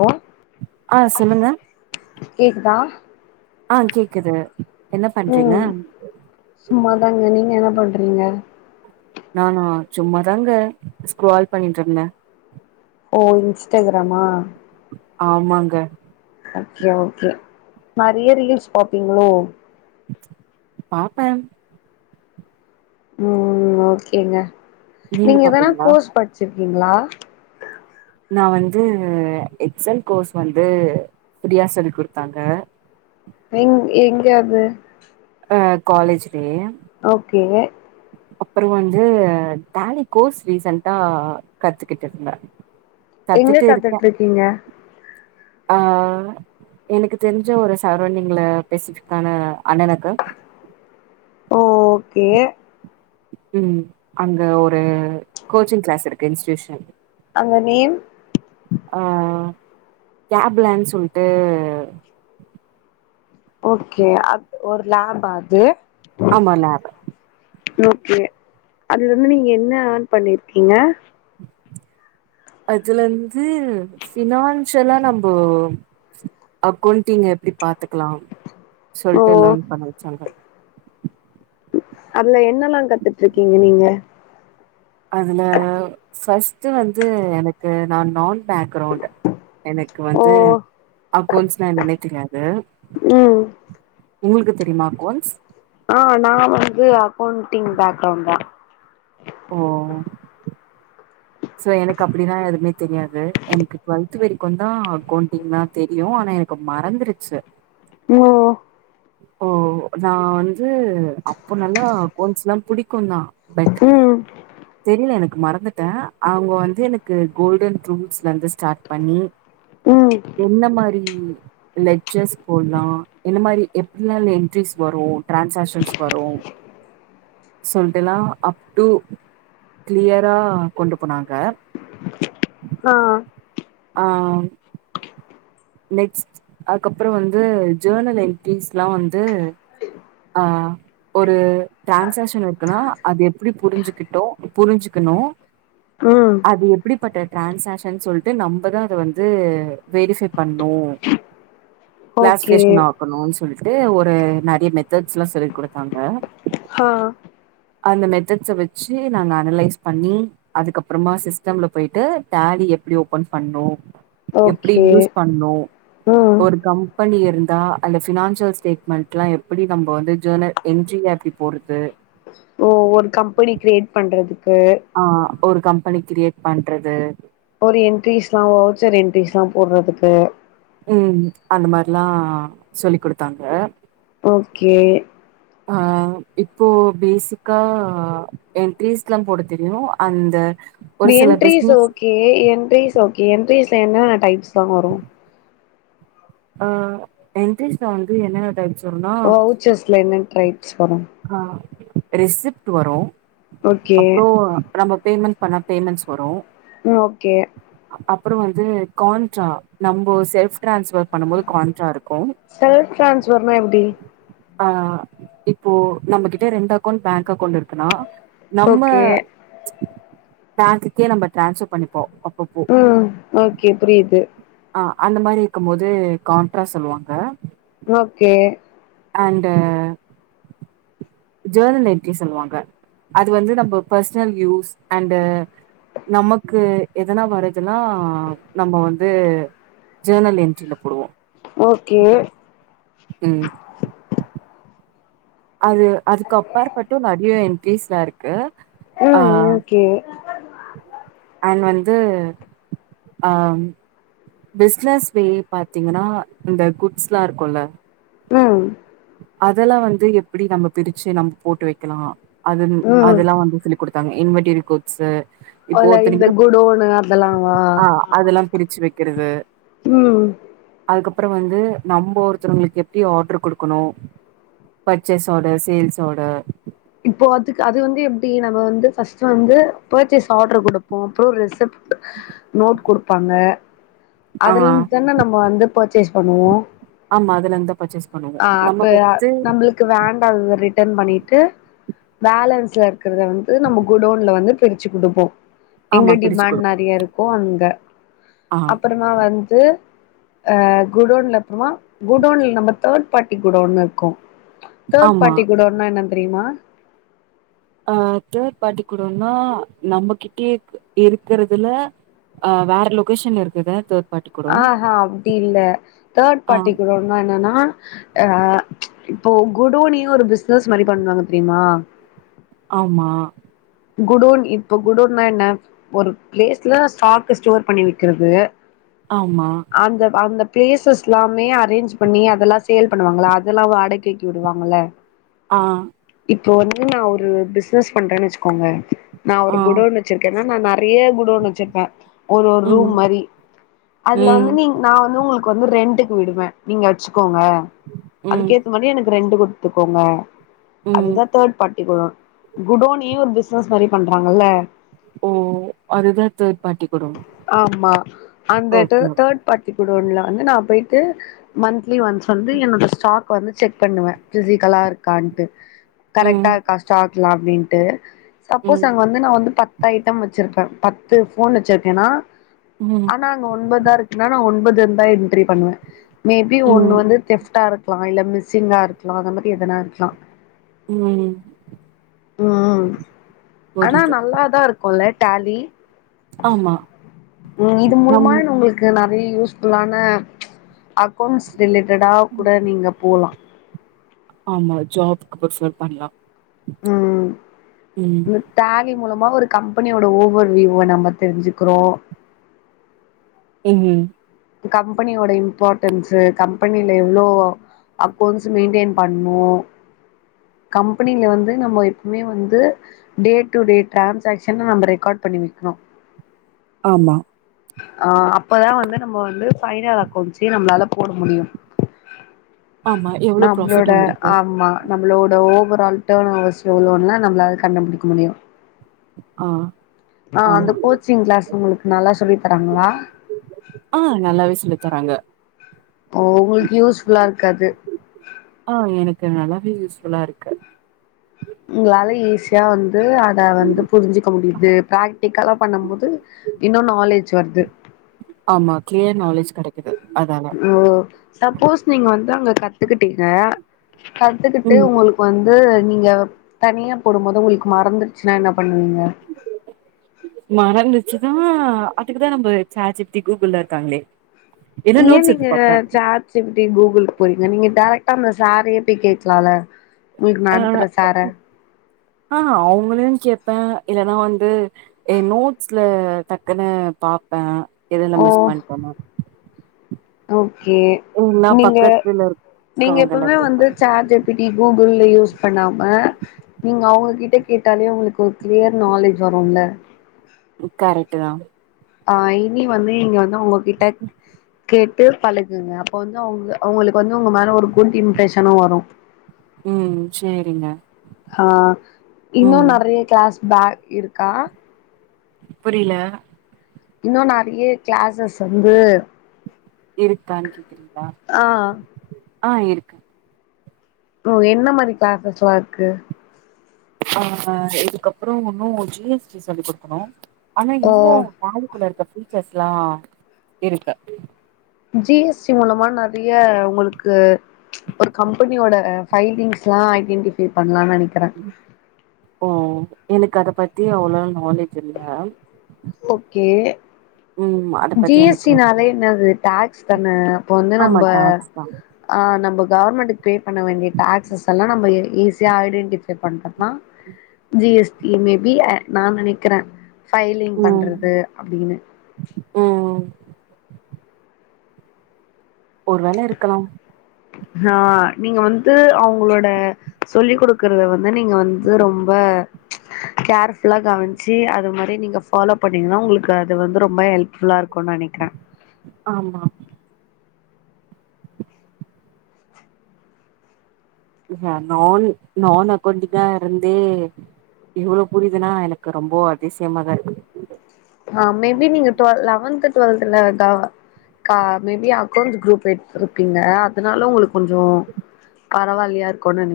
Hello ஆ சொல்லுங்க கேக்குதா ஆஹ் கேக்குது என்ன பண்றீங்க உம் சும்மாதாங்க நீங்க என்ன பண் றீங்க நானா சும்மா தாங்க ஸ்கரால் பண்ணிட்டு இருந்தே ஓ இன்ஸ்டாகிராமா ஆமாங்க ஓகே-ஓகே நெறைய ரீல்ஸ் பாப்பீங்களோ பாப்பே உம் ஓகேங்க நீங்க எதனா கோர்ஸ் படிச்சிரு கீங்களா நா வந்து எக்ஸ் எல் கோர்ஸ் வந்து ப்ரீயா சொல்லிக் கொடுத்தாங்க எங்-எங்க அது அஹ் காலேஜி ஓகே அப்புற வந்து டாலி கோர்ஸ் ரீசன்டா கத்துக்கிட்டு இருந்த எங்க கத்துட்டு இருக்கீங்க ஆஹ எனக்கு தெரிஞ்ச ஒரு சரௌண்டிங்ல பெஸிபிக்கான அண்ணா நகர் ஓகே ம்ம் அங்க ஒரு கோச்சிங் கிளாஸ் இருக்கு இன்ஸ்டூஷன் அங்க நேம் ஆ கேப்லன்னு சொல்லிட்டு ஓகே அ ஒரு லேப்பா அது ஆமா லேப் ஓகே அதுல இருந்து நீங்க என்ன ஆன் பண்ணிருக்கீங்க அதுல வந்து பினான்சியலா நம்ம அக்கௌண்டிங் எப்படி பாத்துக்கலாம் ஓ சொல்லிட்டு லேர்ன் பண்ண வச்சாங்க அதுல என்னல்லாம் கத்துட்டு இருக்கீங்க நீங்க அதுல ஃபஸ்ட் வந்து எனக்கு நான் நான் பேக்ரவுண்ட் எனக்கு ஓ வந்து அக்கவுண்ட்ஸ் என்னனே தெரியாது உம் உங்களுக்கு தெரியுமா அக்கோன்ஸ் ஆஹ் நான் வந்து அக்கௌண்டண்டிங் பேக்கிரவுட் தான் ஓ சோ எனக்கு அப்படிலாம் எதுவுமே தெரியாது எனக்கு டுவெல்த் வரைக்கும்ந்தான் அக்கவுண்டிங்ல்லா தெரியும் ஆனா எனக்கு மறந்துருச்சு ம் ஓ நான் வந்து அப்ப நல்லா அக்கொன்சல்லாம் புடிக்கும் தான் பட் ம் தெரியல எனக்கு மறந்துட்டேன் அவங்க வந்து எனக்கு கோல்டன் ருடூல்ஸ்ல இருந்து ஸ்டார்ட் பண்ணி உஹம் லெர்ஸ் போடலாம் இந்த மாதிரி எப்ப என்ட்ரிஸ் வரும் டான்சாகஷன்ஸ் வரும் சொல்லட்டுல்லாம் அப்டூ கிளியரா கொண்டு போனாங்க ஆ ஆஹ் நெக்ஸ்ட் அதுக்கப்புறம் வந்து ஜேர்னல் என்டீஸ் எல்லாம் வந்து ஆஹ் ஒரு டிரான்சாகஷன் இருக்குன்னா அது எப்படி புரிஞ்சுக்கிட்டோ புரிஞ்சுக்கணும் ம் அது எப்படிப் டிரான்சாஷன் சொல்லிட்டு நம்மதான் அத வந்து வெரிஃபை பண்ணனும் ஓகே கிளாஸ்கேஷன் ஆக்கணும்ன்னு சொல்லிட்டு ஒரு நிறைய மெ எல்லாம் சொல்லிக்கொடுத்தாங்க. ஆஹ் அந்த மெத்தட்ஸ வச்சு நாங்க அனலைஸ் பண்ணி அதுக்கப்புறமா சிஸ்டம்ல போயிட்டு டேலி எப்படி ஓபன் பண்ணும் எப்படி ஓகே யூஸ் பண்ணும் ம் ஒரு கம்பெனி இருந்தா அந்த பினான்சியல் ஸ்டேட்மெண்ட் எல்லாம் எப்படி நம்ம வந்து ஜர்னல் என்ட்ரில எப்படி போற்றது ஓ ஒரு கம்பெனி கிரியேட் பண்றது ஆஹ் ஒரு கம்பெனி கிரேட் பண்றது ஒரு என்ட்ரிஸ்ல்லாம் வவுச்சர் என்ட்ரிஸ் எல்லாம் போடுறதுக்கு உம் அந்த மாதிரல்லாம் சொல்லி் கொடுத்தாங்க ஓகே ஆஹ இப்போ பேசிக்கா என்ட்ரிஸ் எல்லாம் போட தெரியும் அந்த ஒரு சில entries business okay entries okay entries என்னென்ன டைப்ஸ் தான் வரும் அஹ் என்டரீஸ்ல வந்து என்ன டைப்ஸ் ஓ ஓச்சஸ்ல என்னன் ட்ரை அய்ச்சு ஆஹ் ரிசிப்ட் வரும் ஓகே அப்புறம் நம்ம பேமன்ட் அப்பனா பேமெண்ட்ஸ் வரும் உம் ஓகே அப்புறம் வந்து கான்ட்ரா நம்ம செல்ப் டிரான்ஸ்பர் பண்ணும் போது கான்ட்ரா இருக்கும் செல்ஃப் ட்ரான்ஸ்ஃபர்னா எப்டி ஆஹ் இப்போ நம்மகிட்ட ரெண்டு அக்கௌண்ட் பேங்க் அக்கௌண்ட் இருக்குனா நம்ம ஓகே பேங்க்குக்கே நம்ம டிரான்ஸ்பர் பண்ணிப்போம் ஹம் ஓகே புரியுது ஆ அந்த மாரி இருக்கும் போது கான்ட்ரா சொல்லுவோல ஓகே அண்டு ஜோர்னல் என்ட்ரி சொல்லுவாங்க அது வந்து நம்ம பர்சனல் யூஸ் அண்ட் நமக்கு எதனா வரதுன்னா நம்ம வந்து ஜோர்னல் என்ட்ரியில போடுவோம் ஓகே உம் அது அதுக்கு அப்பார் பட்டு நறிய பீஸ்லா இருக்கு உம் ஓகே அன் வந்து அஹ் பிசினஸ் வே பாத்தீங்கன்னா இந்த குட்ஸ்ல்லாம் இருக்கும்ல உம் அதெல்லாம் வந்து எப்படி நம்ம பிரிச்சு நம்ம போட்டு வைக்கலாம் அதுன் ம் அதெல்லாம் வந்து சொல்லிகுடு த்து இன்வட்டரி கோட்ஸ் அதுல இந்த குடோன்னு அதெல்லாமா ஆ ஆமா அதெல்லா பிரிச்சு வைக்கிறது உம் அப்புறம் வந்து நம்ம ஒருத்தவங்களுக்கு எப்படி ஆர்டரு கொடுக்க கோன்னு பர்ச்சேஸோடர் சேல்ஸோடர் இப்போ அதுக்கு அது வந்து எப்படி நம்ம வந்துஃபஸ்ட் வந்து பர்ச்சேஸ் ஆர்டர் கொடுப்போம் அப்புறம் ரெசிப்ட் நோட் கொடுப்பாங்க ஆ அதுலந்து தானே நம்ம வந்து பர்ச்சேஸ் பண்ணுவோம் ஆமா அதுல அந்த ஆஹ் அப்ப நம்மளுக்கு வேண்டாதது ரிட்டன் பண்ணி ட்டு பேலன்ஸ்ல இருக்கிறத வந்து நம்ம குடோன்ல வந்து பிரிச்சு குடுப்போம் எங்க ஆமா பிரிச்சு டிமாண்ட் குடுப்போ நெறைய இருக்கும் அங்க ஆ அப்புறமா வந்து அஹா குடோன்ல அப்புறமா குடோன்ல நம்மக் தேர்ட் பார்ட்டி குடோன்னு இருக்கு தேர்ட் ஆமா பார்ட்டி குடோனா என்ன தெரியுமா ஆஹ தேர்ட் பார்ட்டி குடோன்னா நம்மகிட்டியே இருக் இருக்கறதுல அஹ் வேற லொகேஷன் இருக்குது தேத் ஆஹ்ஹா அப்டி இல்ல தேர்ட் ஆ பார்ட்டி குடோன்னா என்னன்னா அஹ் இப்போ குடோனியு ஒரு பிஸ்னஸ் மாரி பண்ணுவாங்க தெரியுமா ஆம்மா குடோன் இப்ப குடோன்னா என்ன ஒரு பிளேஸ்ல ஸ்டாக் ஸ்டோர் பண்ணி வெக்கிறது ஆமா அந்த அந்தப் பிளேசஸ் எல்லாமே அரேஞ்ச் பண்ணி அதெல்லா சேல் பண்ணுவாங்குள அதெல்லா வாடகைக்கு விடுவாங்குள்ள ஆஹ் இப்போ வந்து நா ஒரு பிஸ்னஸ் பண்றேன் வெச்சுக் கோங்க நா ஒரு ஆ குடோன்னு வெச்சிருக்கேன்னா நா நல் றிய குடோன்னு வேச்சுருப்பே ஒரு ஒரு ரூம் ம் மாரி அதுல ம் வந்து நீங் நா வந்து உங்குளுக்கு வந்து ரெண்ட்டுக் விடுவே நீங்க அச்சுக் கோங்க ம் அதுக்கு ஏத்த மாரி எனக் ரெண்டு குடுக் எத்துக்கோங்க ம் அதுதா தேட்பட் த்துகுளா குடோன் நீ ஒரு பிஸ்னஸ் மாரி பண்றாங்குல்ல ஓ அதுதான் தேர்ட் பார்ட்டி குடோன் ஆமா ஓக்கே ரூம்ல வந்து நா போயிட்டு மந் ந்லி ஒன்ஸ் வந்து என்னோட ஸ்டாக் உக்காந்து செக் பண்ணுவே பிசிக்கலா இருக்கான்ட்டு ம் கரெக்டா இருக்கா ஸ்டாக்குலாம் மிட்டு சப்போஸ் ம் அங்க வந்து நா வந்து பத் த்த ஐட்டம் வெச்சுருக்கோம் பத்து போனு வெச்சுருக்கேன்னா ம் ஆனா அங்க ஒன்பதா இருக்குன்னா நா ஒன்பது இதுருந்தா என்ரீ பண்ணுவே மேபி ம் ஒன்னு வந்து டெஷ்டா இருக் க்குலா இல்ல மிஸ்ஸிங்கா இருக்கலா அந்த மாதிரி எதனா இருக்கலா உம் உஹம் அனா நல்லாதா இருக்குல டால்லி ஆமா உம் இது நம் மூலம உங்களுக்கு நான் யூஸ் ஃபுல்லான அக்கவுண்ட்ஸ் ரிலேட்டடா கூட நீங்க போலாம் ஆமா ஜாப்கு பிபஹ்ர் பண்ணலாம் உம் இத்த டால்லி மூலமா ஒரு கம்பெனியோட ஓவர் வியூவ நம்ம தெரிஞ்சுக்கிறோம் உஹம்ஹம் கம்பெனியோட இம்பார்ட்டன்ஸ் கம்பெனில எவ்ளோ அக்கௌன் மெயடென் பண்ணும் கம்பெனில வந்து நம்ம எப்பவுமே வந்து டே டுடே டான்சாகஷன் நம்ம ரெக்கார்ட் பண்ணி வக்கணும் ஆமா ஆஹ் அப்பதான் வந்து நம்ம வந்து பைனல் அகொவுஷ்சு நம்மளால போட முடியும் ஆமா எவ்ளோ நம்மளோட ப்ராஃபிட் வந்துருக்கு ஆமா நம்மளோட ஓவரால் டர்ன் ஓவர்ஸ் எவ்ளோன நம்மளால கண்டுபிடிக்க முடியும் ஆ ஆஹ் அந்த ஆமா கோச்சிங் கிளாஸ் உங்களுக்கு நல்லா சொல்லி தராங்களா ஆ நல்லாவே சொல்லி தராங்க ஓ உங்களுக்கு யூஸ்புல்லா இருக்காது இது நல்லாவே யூஸ்ஃபுல்லா இருக்கு உங்களால ஈஸியா வந்து அத வந்து புரிஞ்சிக்க முடிது பிராக்டிக்கலா பண்ணும் போது இன்னும் நாலேஜ் வருது ஆமா கிளியர் நாலேஜ் கிடைக் ஓ சப்போஸ் நீங்க வந்து அங்க கத்துக்கிட்டீங்க கத்துக்கிட்டு ம் உங்களுக்கு வந்து நீங்க தனியா போடும்போது உங்களுக்கு மறந்துருச்சுன்னா என்ன பண்ணுவீங்க மறந்துச்சுனா அதுக்குதான் நம்ம சாட் ஜிப்டி கூகுள்லாம் இருக்காங்களே இல்ல ஏன் நோட்ஸ் எடுத்து நீங்க பாப்பே சேர்ஜீப்டி கூகுள் போயிங்க நீங்க டேரைட்டா வேற எப்டி கேக்கலாம்ல ஆஹ ஆஹ அவங்களையும் கேபேன் இல்லன்னா வந்து ஏ நோட்ஸ்ல டக்குன்னு பாப்பேன் எதுல்லா மிஸ் பண்டோனு ஓ கே எல்லா நீங்க பக்கத்துல நீங்க இருக்கவங்கள எப்பவுமே கேப்பா வந்து சார்ஜீப்டி கூகு யூஸ் பண்ணாம நீங்க அவங்ககிட்ட கேட்டாலே உங்களுக்கு ஒரு கிளியர் நாலேஜ் வரும்ல கரெக்ட்டு தான் ஆஹ இனி வந்து இங்க வந்து உங்ககிட்ட கேட்டு பழுகுங்க அப்ப வந்து அவங்க அவங்களுக்கு வந்து உங்க மேல ஒரு குட் இம்ப்ரெஷனும் வரும் ம் சேரிங்க ஆஹ இன்னும் ம் நெறைய கிளாஸ் பேக் இருக்கா புரியல இன்னும் நெறைய கிளாசஸ் வந்து இருகான்னு கேக்குறீங்களா ஆ ஆஹ இருக்கு ஓ என்ன மாதிரி கிளாச்சஸ் எல்லாம் இருக்கு அஹ இதுக்கப்புறம் ஒன்னும் ஜிஎஸ்டி சொல்லி குடுக்கிறோம் ஆனா ஓ இன்னும் பாலிக்குள்ள இருக்க ஃபீச்சர்ஸ் எல்லாம் இருக்கு ஜிஎஸ்டி மூலமா நெறைய உங்களுக்கு ஒரு கம்பெனியோட ஃபைலிங்ஸ் எல்லாம் ஐடென்டிபை பண் ஓ எனக்கு அத பத்தி அவ்வளோ நாலேஜ் இல்ல ஓகே ம் அத பத்தி எனக்கு ஜிஎஸ்டினாவே என்னது டேக்ஸ் தானா அப்ப வந்து ஆமா டாக்ஸ் தா நம்ப கவர்மெண்ட்டுக்கு க்ரேட் பண்ண வேண்டிய டாக்ஸஸ்ல்லாம் நம்ம ஈஸியாக ஐடென்டிஃபை பண்றோம்மா ம் T S P maybe நான் நினைக்கிறேன் ஃபைல் ம் பண்றது அப்படின்னு ம் ஒரு வேள இருக்கலாம் நா நீங்க வந்து அவங்க உங்களோட சொல்லிக் கொடுக்கறத வந்து நீங்க வந்து ரொம்ப கேர்புல்லா கவனிச்சு அது மாதிரி நீங்க ஃபாலோ பண்ணீங்கன்னா உங்களுக்கு அது வந்து ரொம்ப ஹெல்புல்லா இருக்கும் இருக்கு நினைக்கிறேன் ஆமா நான் நான் அக்கௌண்டிங்கா இருந்தே எவ்வளவு புரியுதுன்னா எனக்கு ரொம்ப அதிசயமாகதான் இருக்கு ஹ மேபி நீங்க லெவன்த் டுவெல்த்ல மேபி அக்கௌண்ஸ் குரூப் எடுத்திருப்பீங்க அதனால உங்களுக்கு கொஞ்சம் பரவாயில்யா இருக்குனும்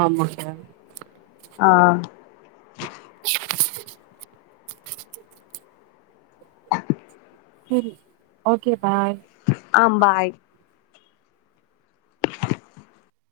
ஆமாக ஆஹ் [inaudible] ஓகேப் ப [inaudible] ஆம் பாய்